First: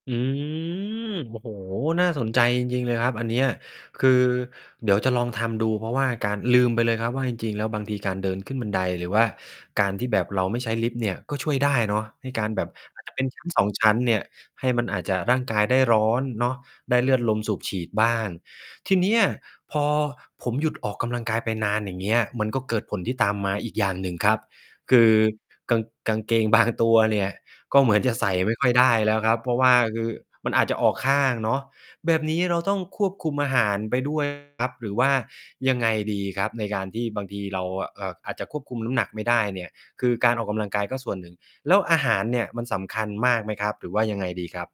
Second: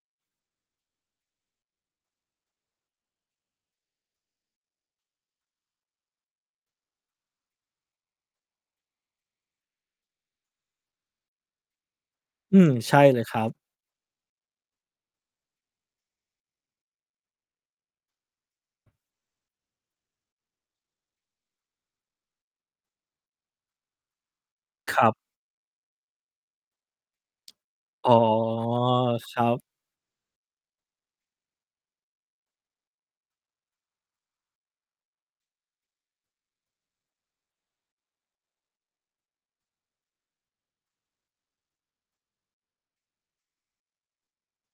อืม โอ้โฮ! น่าสนใจจริง ๆ เลยครับอันเนี้ย คือ เดี๋ยวจะลองทำดู เพราะว่าการ ลืมไปเลยครับว่า จริง ๆ แล้ว บางทีการเดินขึ้นบันได หรือว่าการที่แบบเราไม่ใช้ลิฟต์เนี่ย ก็ช่วยได้เนาะ ให้การอืแบม บ ใช่อาจจะ เลเป็ยน คชรัั้นบ สอง ชั้นเนี่ย ให้มันอาจจะ ร่างกายได้ร้อนเนาะ ได้เลือดลมสูบฉีดบ้าง ทีเนี้ยพอผมหยุดออกกำลังกายไปนาน อย่างเงี้ย มันก็เกิดผลที่ตามมาอีกอย่างหนึ่งครับ คครืัอบ กาง กางเกง บาง ตัวเนี่ยก็เหมือนอ๋จอ ะใส่ไม่ค่อยได้แล้วคครับ รัเพราะบ ว่าคือมันอาจจะออกข้างเนาะ แบบนี้เราต้องควบคุมอาหารไป ด้วย ครับหรือว่ายังไงดีครับ ในการที่บางทีเรา อ เอ่อ อาจจะควบคุมน้ำหนักไม่ได้เนี่ย คือการออกกำลังกายก็ส่วนหนึ่ง แล้วอาหารเนี่ยมันสำคัญมากไหมครับ? หรือว่ายังไงดีครับ?